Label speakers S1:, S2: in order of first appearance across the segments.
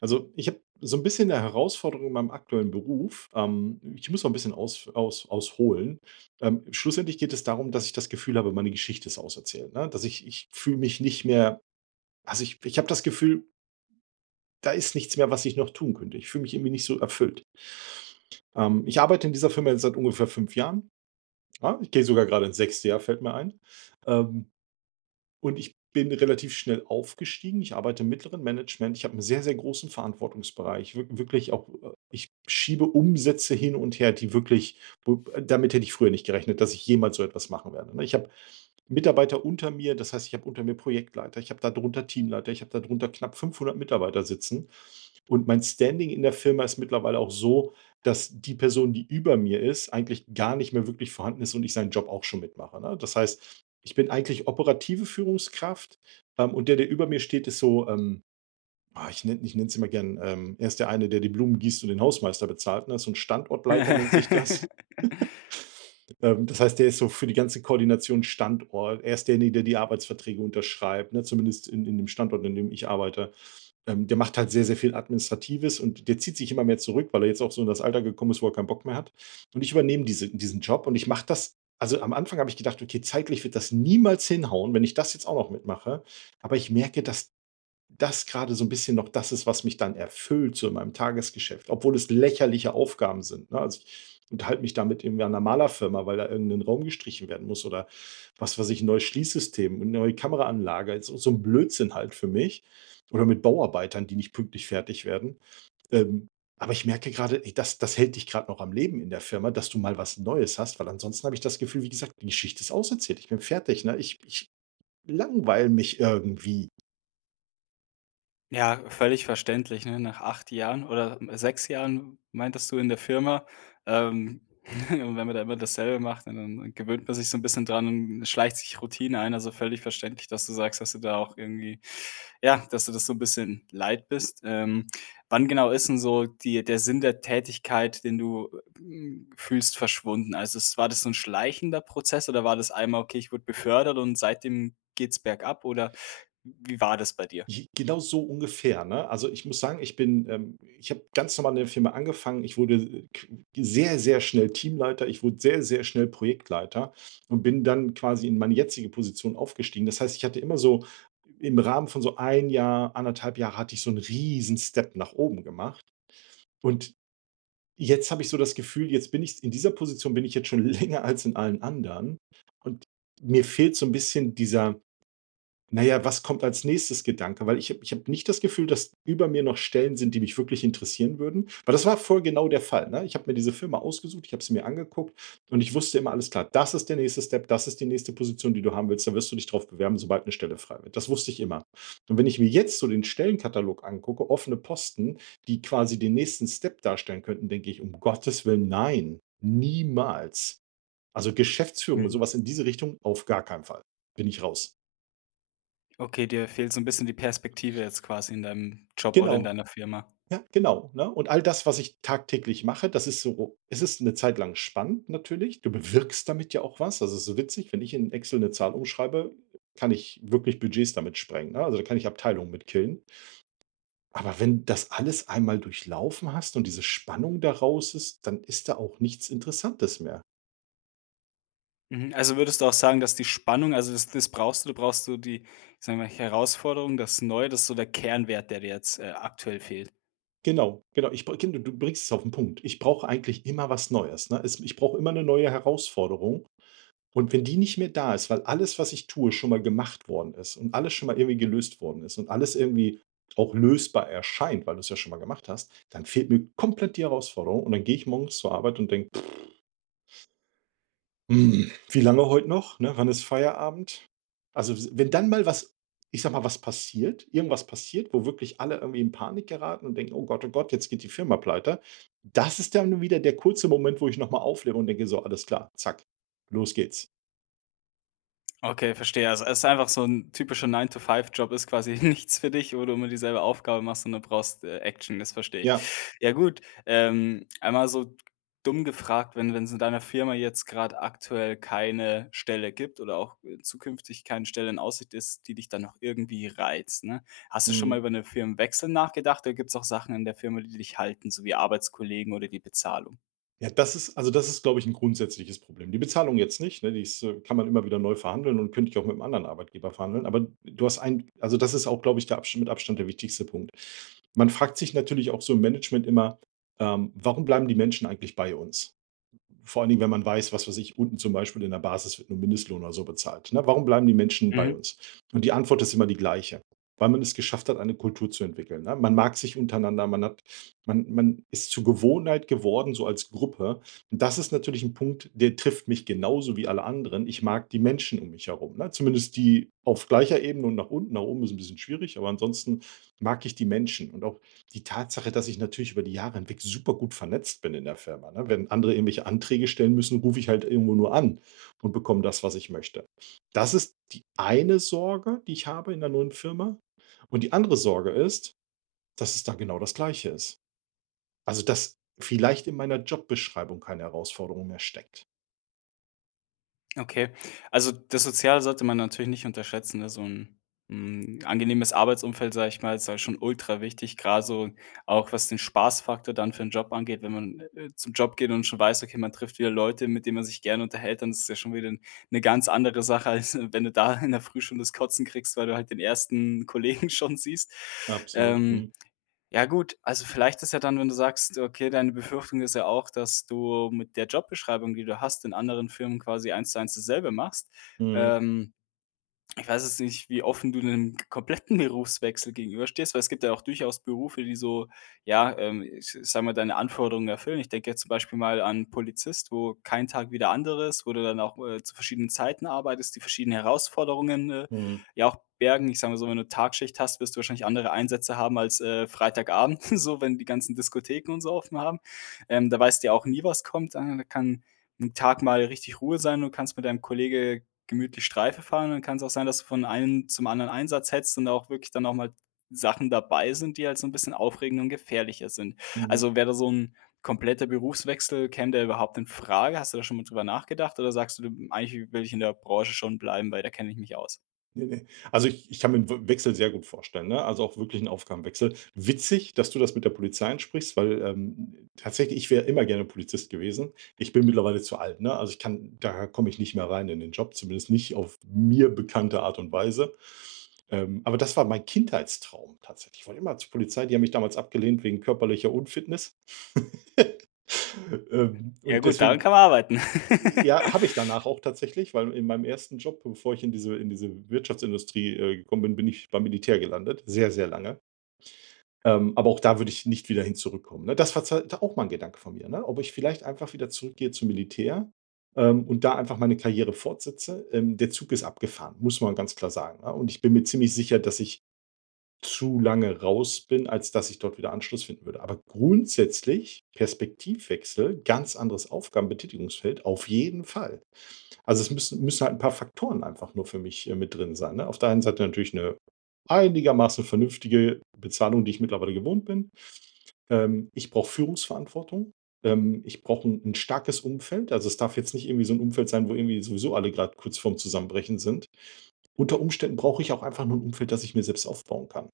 S1: Also, ich habe so ein bisschen 'ne Herausforderung in meinem aktuellen Beruf. Ich muss noch ein bisschen ausholen. Schlussendlich geht es darum, dass ich das Gefühl habe, meine Geschichte ist auserzählt, ne? Dass ich fühle mich nicht mehr, also, ich habe das Gefühl, da ist nichts mehr, was ich noch tun könnte. Ich fühle mich irgendwie nicht so erfüllt. Ich arbeite in dieser Firma jetzt seit ungefähr 5 Jahren. Ja, ich gehe sogar gerade ins sechste Jahr, fällt mir ein. Ähm und ich bin relativ schnell aufgestiegen. Ich arbeite im mittleren Management. Ich habe einen sehr, sehr großen Verantwortungsbereich. Wirklich auch, ich schiebe Umsätze hin und her, die wirklich, wo, damit hätte ich früher nicht gerechnet, dass ich jemals so etwas machen werde, ne? Ich habe Mitarbeiter unter mir, das heißt, ich habe unter mir Projektleiter, ich habe da drunter Teamleiter, ich habe da drunter knapp 500 Mitarbeiter sitzen. Und mein Standing in der Firma ist mittlerweile auch so, dass die Person, die über mir ist, eigentlich gar nicht mehr wirklich vorhanden ist und ich seinen Job auch schon mitmache, ne? Das heißt, ich bin eigentlich operative Führungskraft, und der, der über mir steht, ist so, ich nenne es immer gern, er ist der eine, der die Blumen gießt und den Hausmeister bezahlt, ne? So 'n Standortleiter nennt sich
S2: Ja.
S1: das. Das heißt, der ist so für die ganze Koordination Standort. Er ist derjenige, der die Arbeitsverträge unterschreibt, ne? Zumindest in dem Standort, in dem ich arbeite. Der macht halt sehr, sehr viel Administratives und der zieht sich immer mehr zurück, weil er jetzt auch so in das Alter gekommen ist, wo er keinen Bock mehr hat. Und ich übernehme diesen Job und ich mache das, also, am Anfang habe ich gedacht: „Okay, zeitlich wird das niemals hinhauen, wenn ich das jetzt auch noch mitmache.“ Aber ich merke, das gerade so ein bisschen noch das ist, was mich dann erfüllt, so in meinem Tagesgeschäft, obwohl es lächerliche Aufgaben sind, ne? Also, ich unterhalte mich da mit irgendeiner Malerfirma, weil da irgendein Raum gestrichen werden muss oder was weiß ich, ein neues Schließsystem, eine neue Kameraanlage, ist so 'n Blödsinn halt für mich oder mit Bauarbeitern, die nicht pünktlich fertig werden. Ähm, aber ich merke gerade, ey, das hält dich gerade noch am Leben in der Firma, dass du mal was Neues hast, weil ansonsten habe ich das Gefühl, wie gesagt, die Geschichte ist auserzählt. Ich bin fertig, ne? Ich langweile mich irgendwie.
S2: Ja, völlig verständlich, ne? Nach 8 Jahren oder 6 Jahren meintest du in der Firma, ähm, wenn man da immer dasselbe macht, ne, dann gewöhnt man sich so ein bisschen dran und schleicht sich Routine ein. Also, völlig verständlich, dass du sagst, dass du da auch irgendwie ja, dass du das so ein bisschen leid bist. Wann genau ist denn so die der Sinn der Tätigkeit, den du, fühlst, verschwunden? Also, es war das so ein schleichender Prozess oder war das einmal: „Okay, ich wurde befördert und seitdem geht's bergab“, oder wie war das bei dir?
S1: J Genau so ungefähr, ne? Also, ich muss sagen, ich habe ganz normal in der Firma angefangen. Ich wurde k sehr, sehr schnell Teamleiter. Ich wurde sehr, sehr schnell Projektleiter und bin dann quasi in meine jetzige Position aufgestiegen. Das heißt, ich hatte immer so im Rahmen von so ein Jahr, anderthalb Jahre hatte ich so einen riesen Step nach oben gemacht. Und jetzt habe ich so das Gefühl, jetzt bin ich in dieser Position, bin ich jetzt schon länger als in allen anderen. Und mir fehlt so ein bisschen dieser, na ja, was kommt als nächstes Gedanke? Weil ich habe nicht das Gefühl, dass über mir noch Stellen sind, die mich wirklich interessieren würden, weil das war voll genau der Fall, ne? Ich habe mir diese Firma ausgesucht, ich habe sie mir angeguckt und ich wusste immer, alles klar, das ist der nächste Step, das ist die nächste Position, die du haben willst, da wirst du dich drauf bewerben, sobald eine Stelle frei wird. Das wusste ich immer. Und wenn ich mir jetzt so den Stellenkatalog angucke, offene Posten, die quasi den nächsten Step darstellen könnten, denke ich: „Um Gottes Willen, nein, niemals.“ Also, Geschäftsführung und so
S2: Mhm.
S1: in diese Richtung auf gar keinen Fall. Bin ich raus.
S2: Okay, dir fehlt so ein bisschen die Perspektive jetzt quasi in deinem Job oder in
S1: Genau.
S2: deiner Firma.
S1: Ja, genau, ne? Und all das, was ich tagtäglich mache, das ist so, es ist eine Zeit lang spannend natürlich. Du bewirkst damit ja auch was. Also, es ist so witzig, wenn ich in Excel eine Zahl umschreibe, kann ich wirklich Budgets damit sprengen, ne? Also, da kann ich Abteilungen mit killen. Aber wenn das alles einmal durchlaufen hast und diese Spannung daraus ist, dann ist da auch nichts Interessantes mehr.
S2: Mhm. Also, würdest du auch sagen, dass die Spannung also, das das brauchst du die, ich wir mal, Herausforderung, das Neue, das ist so der Kernwert, der dir jetzt, aktuell fehlt?
S1: Genau, genau. Ich br genau, du bringst es auf den Punkt. Ich brauche eigentlich immer was Neues, ne? Es ich brauche immer eine neue Herausforderung. Und wenn die nicht mehr da ist, weil alles, was ich tue, schon mal gemacht worden ist und alles schon mal irgendwie gelöst worden ist und alles irgendwie auch lösbar erscheint, weil du es ja schon mal gemacht hast, dann fehlt mir komplett die Herausforderung und dann gehe ich morgens zur Arbeit und denke, hm, wie lange heute noch? Ne? Wann ist Feierabend? Also, wenn dann mal was, ich sag mal, was passiert, irgendwas passiert, wo wirklich alle irgendwie in Panik geraten und denken, oh Gott, jetzt geht die Firma pleite, das ist dann wieder der kurze Moment, wo ich nochmal auflebe und denke, so, alles klar, zack, los geht's.
S2: Okay, verstehe. Also, es ist einfach so ein typischer 9 to five Job, ist quasi nichts für dich, wo du immer dieselbe Aufgabe machst und du brauchst, Action, das verstehe ich.
S1: Ja.
S2: Ja gut, einmal so dumm gefragt, wenn es in deiner Firma jetzt gerade aktuell keine Stelle gibt oder auch, zukünftig keine Stelle in Aussicht ist, die dich dann noch irgendwie reizt, ne? Hast du schon mal
S1: Mhm.
S2: über 'nen Firmenwechsel nachgedacht oder gibt es auch Sachen in der Firma, die dich halten, so wie Arbeitskollegen oder die Bezahlung?
S1: Ja, das ist, also, das ist, glaube ich, ein grundsätzliches Problem. Die Bezahlung jetzt nicht, ne, die ist, kann man immer wieder neu verhandeln und könnte ich auch mit einem anderen Arbeitgeber verhandeln. Aber du hast ein, also, das ist auch, glaube ich, der Abs mit Abstand der wichtigste Punkt. Man fragt sich natürlich auch so im Management immer, „Warum bleiben die Menschen eigentlich bei uns?“ Vor allen Dingen, wenn man weiß, was weiß ich, unten zum Beispiel in der Basis wird nur Mindestlohn oder so bezahlt. Ne? Warum bleiben die Menschen bei
S2: Mhm.
S1: uns? Und die Antwort ist immer die gleiche. Weil man es geschafft hat, eine Kultur zu entwickeln. Ne? Man mag sich untereinander, man ist zur Gewohnheit geworden, so als Gruppe. Und das ist natürlich ein Punkt, der trifft mich genauso wie alle anderen. Ich mag die Menschen um mich herum. Ne? Zumindest die auf gleicher Ebene und nach unten. Nach oben ist ein bisschen schwierig, aber ansonsten mag ich die Menschen. Und auch die Tatsache, dass ich natürlich über die Jahre hinweg super gut vernetzt bin in der Firma, ne? Wenn andere irgendwelche Anträge stellen müssen, rufe ich halt irgendwo nur an und bekomme das, was ich möchte. Das ist die eine Sorge, die ich habe in der neuen Firma. Und die andere Sorge ist, dass es da genau das Gleiche ist. Also, dass vielleicht in meiner Jobbeschreibung keine Herausforderung mehr steckt.
S2: Okay. Also, das Soziale sollte man natürlich nicht unterschätzen, ne? So 'n, angenehmes Arbeitsumfeld, sage ich mal, ist ja schon ultra wichtig, gerade so auch was den Spaßfaktor dann für 'n Job angeht. Wenn man, zum Job geht und schon weiß, okay, man trifft wieder Leute, mit denen man sich gerne unterhält, dann ist es ja schon wieder eine ganz andere Sache, als wenn du da in der Früh schon das Kotzen kriegst, weil du halt den ersten Kollegen schon siehst.
S1: Absolut.
S2: Ähm.
S1: Mhm.
S2: Ja gut, also vielleicht ist ja dann, wenn du sagst, okay, deine Befürchtung ist ja auch, dass du mit der Jobbeschreibung, die du hast, in anderen Firmen quasi eins zu eins dasselbe machst.
S1: Mhm.
S2: Ähm Ich weiß jetzt nicht, wie offen du einem kompletten Berufswechsel gegenüberstehst, weil es gibt ja auch durchaus Berufe, die so, ja, ich sage mal, deine Anforderungen erfüllen. Ich denke jetzt zum Beispiel mal an Polizist, wo kein Tag wie der andere ist, wo du dann auch, zu verschiedenen Zeiten arbeitest, die verschiedenen Herausforderungen,
S1: Mhm.
S2: ja auch bergen. Ich sage mal so, wenn du Tagschicht hast, wirst du wahrscheinlich andere Einsätze haben als, Freitagabend, so, wenn die ganzen Diskotheken und so offen haben. Da weißt du ja auch nie, was kommt. Da kann ein Tag mal richtig Ruhe sein und kannst mit deinem Kollege gemütlich Streife fahren, dann kann es auch sein, dass du von einem zum anderen Einsatz hetzt und auch wirklich dann auch mal Sachen dabei sind, die halt so ein bisschen aufregender und gefährlicher sind.
S1: Mhm.
S2: Also, wäre da so ein kompletter Berufswechsel, käme der überhaupt in Frage? Hast du da schon mal drüber nachgedacht oder sagst „Du, eigentlich will ich in der Branche schon bleiben, weil da kenne ich mich aus?“
S1: Ne, ne. Also, ich kann mir 'n W Wechsel sehr gut vorstellen, ne? Also, auch wirklich einen Aufgabenwechsel. Witzig, dass du das mit der Polizei ansprichst, weil, tatsächlich, ich wäre immer gerne Polizist gewesen. Ich bin mittlerweile zu alt, ne? Also, ich kann, da komme ich nicht mehr rein in den Job, zumindest nicht auf mir bekannte Art und Weise. Aber das war mein Kindheitstraum tatsächlich. Ich wollte immer zur Polizei, die haben mich damals abgelehnt wegen körperlicher Unfitness.
S2: Ja
S1: Und
S2: gut, daran
S1: deswegen,
S2: kann man arbeiten.
S1: ja, habe ich danach auch tatsächlich, weil in meinem ersten Job, bevor ich in diese Wirtschaftsindustrie, gekommen bin, bin ich beim Militär gelandet, sehr, sehr lange. Aber auch da würde ich nicht wieder hin zurückkommen, ne? Das war zwar auch mal ein Gedanke von mir, ne, ob ich vielleicht einfach wieder zurückgehe zum Militär, und da einfach meine Karriere fortsetze. Der Zug ist abgefahren, muss man ganz klar sagen, ne? Und ich bin mir ziemlich sicher, dass ich zu lange raus bin, als dass ich dort wieder Anschluss finden würde. Aber grundsätzlich Perspektivwechsel, ganz anderes Aufgabenbetätigungsfeld, auf jeden Fall. Also es müssen halt ein paar Faktoren einfach nur für mich mit drin sein. Ne? Auf der einen Seite natürlich eine einigermaßen vernünftige Bezahlung, die ich mittlerweile gewohnt bin. Ich brauche Führungsverantwortung. Ich brauche ein starkes Umfeld. Also es darf jetzt nicht irgendwie so ein Umfeld sein, wo irgendwie sowieso alle gerade kurz vorm Zusammenbrechen sind. Unter Umständen brauche ich auch einfach nur ein Umfeld, das ich mir selbst aufbauen kann.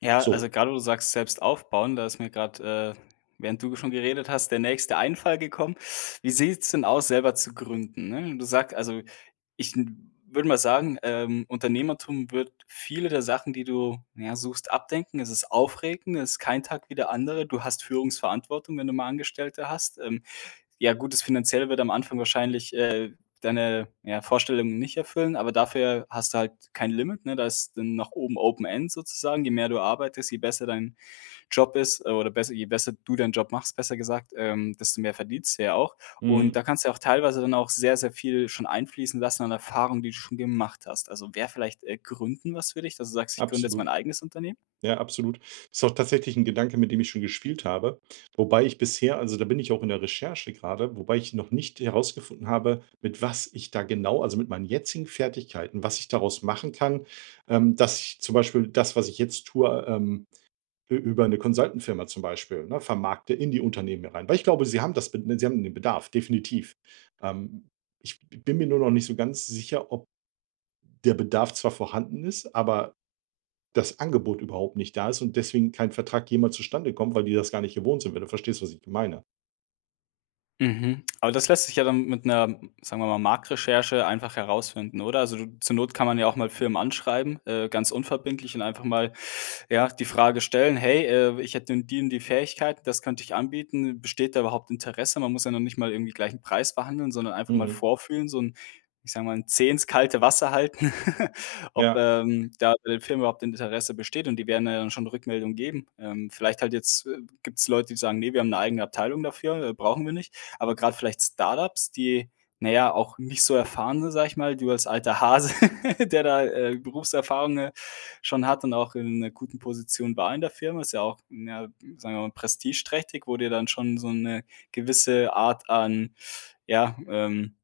S2: Ja,
S1: So.
S2: also gerade wo du sagst, selbst aufbauen, da ist mir gerade während du schon geredet hast, der nächste Einfall gekommen. Wie sieht's denn aus, selber zu gründen, ne? Du sagst also, ich n würde mal sagen, Unternehmertum wird viele der Sachen, die du, ja, suchst, abdenken. Es ist aufregend, es ist kein Tag wie der andere. Du hast Führungsverantwortung, wenn du mal Angestellte hast. Ja gut, das Finanzielle wird am Anfang wahrscheinlich, deine, ja, Vorstellungen nicht erfüllen, aber dafür hast du halt kein Limit, ne? Da ist dann nach oben Open End sozusagen. Je mehr du arbeitest, je besser dein Job ist, oder besser je besser du deinen Job machst, besser gesagt, desto mehr verdienst du ja auch. Und
S1: Mhm.
S2: da kannst du ja auch teilweise dann auch sehr, sehr viel schon einfließen lassen an Erfahrungen, die du schon gemacht hast. Also, wäre vielleicht, Gründen was für dich, dass du sagst: „Ich gründe jetzt mein
S1: Absolut.
S2: eigenes Unternehmen?“
S1: Ja, absolut. Ist auch tatsächlich ein Gedanke, mit dem ich schon gespielt habe, wobei ich bisher, also, da bin ich auch in der Recherche gerade, wobei ich noch nicht herausgefunden habe, mit was ich da genau, also, mit meinen jetzigen Fertigkeiten, was ich daraus machen kann, dass ich zum Beispiel das, was ich jetzt tue, ü über eine Consultant-Firma zum Beispiel, ne, vermarkte in die Unternehmen rein. Weil ich glaube, sie haben den Bedarf, definitiv. Ähm, ich bin mir nur noch nicht so ganz sicher, ob der Bedarf zwar vorhanden ist, aber das Angebot überhaupt nicht da ist und deswegen kein Vertrag jemals zustande kommt, weil die das gar nicht gewohnt sind, wenn du verstehst, was ich meine.
S2: Mhm. Aber das lässt sich ja dann mit einer, sagen wir mal, Marktrecherche einfach herausfinden, oder? Also, du zur Not kann man ja auch mal Firmen anschreiben, ganz unverbindlich und einfach mal, ja, die Frage stellen: „Hey, ich hätte die und die Fähigkeiten, das könnte ich anbieten. Besteht da überhaupt Interesse?“ Man muss ja noch nicht mal irgendwie gleich 'n Preis verhandeln, sondern einfach mal
S1: Mhm.
S2: vorfühlen, so ein, ich sage mal, 'n Zeh ins kalte Wasser halten, ob,
S1: Ja.
S2: da bei den Firmen überhaupt Interesse besteht und die werden ja dann schon Rückmeldung geben. Vielleicht halt jetzt, gibt es Leute, die sagen: „Ne, wir haben eine eigene Abteilung dafür, brauchen wir nicht.“ Aber gerade vielleicht Startups, die, naja auch nicht so erfahren sind, sag ich mal, du als alter Hase, der da, Berufserfahrung, schon hat und auch in einer guten Position war in der Firma, ist ja auch, ja, sagen wir mal, prestigeträchtig, wo dir dann schon so eine gewisse Art an, ja,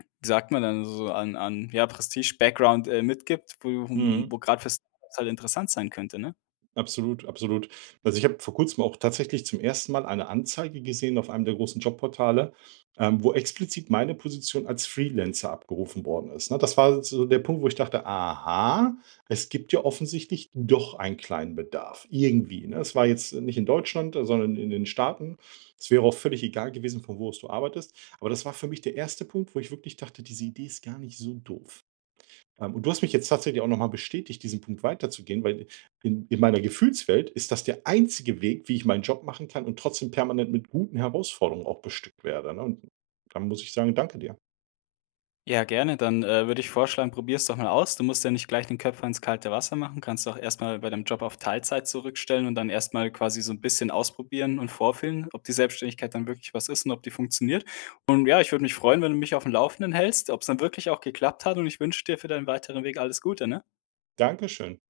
S2: wie sagt man dann, so an ja, Prestige-Background, mitgibt, wo
S1: Mhm.
S2: wo grad für Startups halt interessant sein könnte, ne?
S1: Absolut, absolut. Also, ich habe vor Kurzem auch tatsächlich zum ersten Mal eine Anzeige gesehen auf einem der großen Jobportale, wo explizit meine Position als Freelancer abgerufen worden ist, ne? Das war so der Punkt, wo ich dachte: „Aha, es gibt ja offensichtlich doch einen kleinen Bedarf irgendwie“, ne? Es war jetzt nicht in Deutschland, sondern in den Staaten. Es wäre auch völlig egal gewesen, von wo aus du arbeitest. Aber das war für mich der erste Punkt, wo ich wirklich dachte: „Diese Idee ist gar nicht so doof.“ und du hast mich jetzt tatsächlich auch noch mal bestätigt, diesen Punkt weiterzugehen, weil in meiner Gefühlswelt ist das der einzige Weg, wie ich meinen Job machen kann und trotzdem permanent mit guten Herausforderungen auch bestückt werde. Ne? Und dann muss ich sagen, danke dir.
S2: Ja, gerne. Dann, würde ich vorschlagen, probier's doch mal aus. Du musst ja nicht gleich den Köpfer ins kalte Wasser machen. Kannst auch erst mal bei deinem Job auf Teilzeit zurückstellen und dann erst mal quasi so ein bisschen ausprobieren und vorfühlen, ob die Selbstständigkeit dann wirklich was ist und ob die funktioniert. Und ja, ich würde mich freuen, wenn du mich auf dem Laufenden hältst, ob's dann wirklich auch geklappt hat und ich wünsche dir für deinen weiteren Weg alles Gute, ne?
S1: Dankeschön.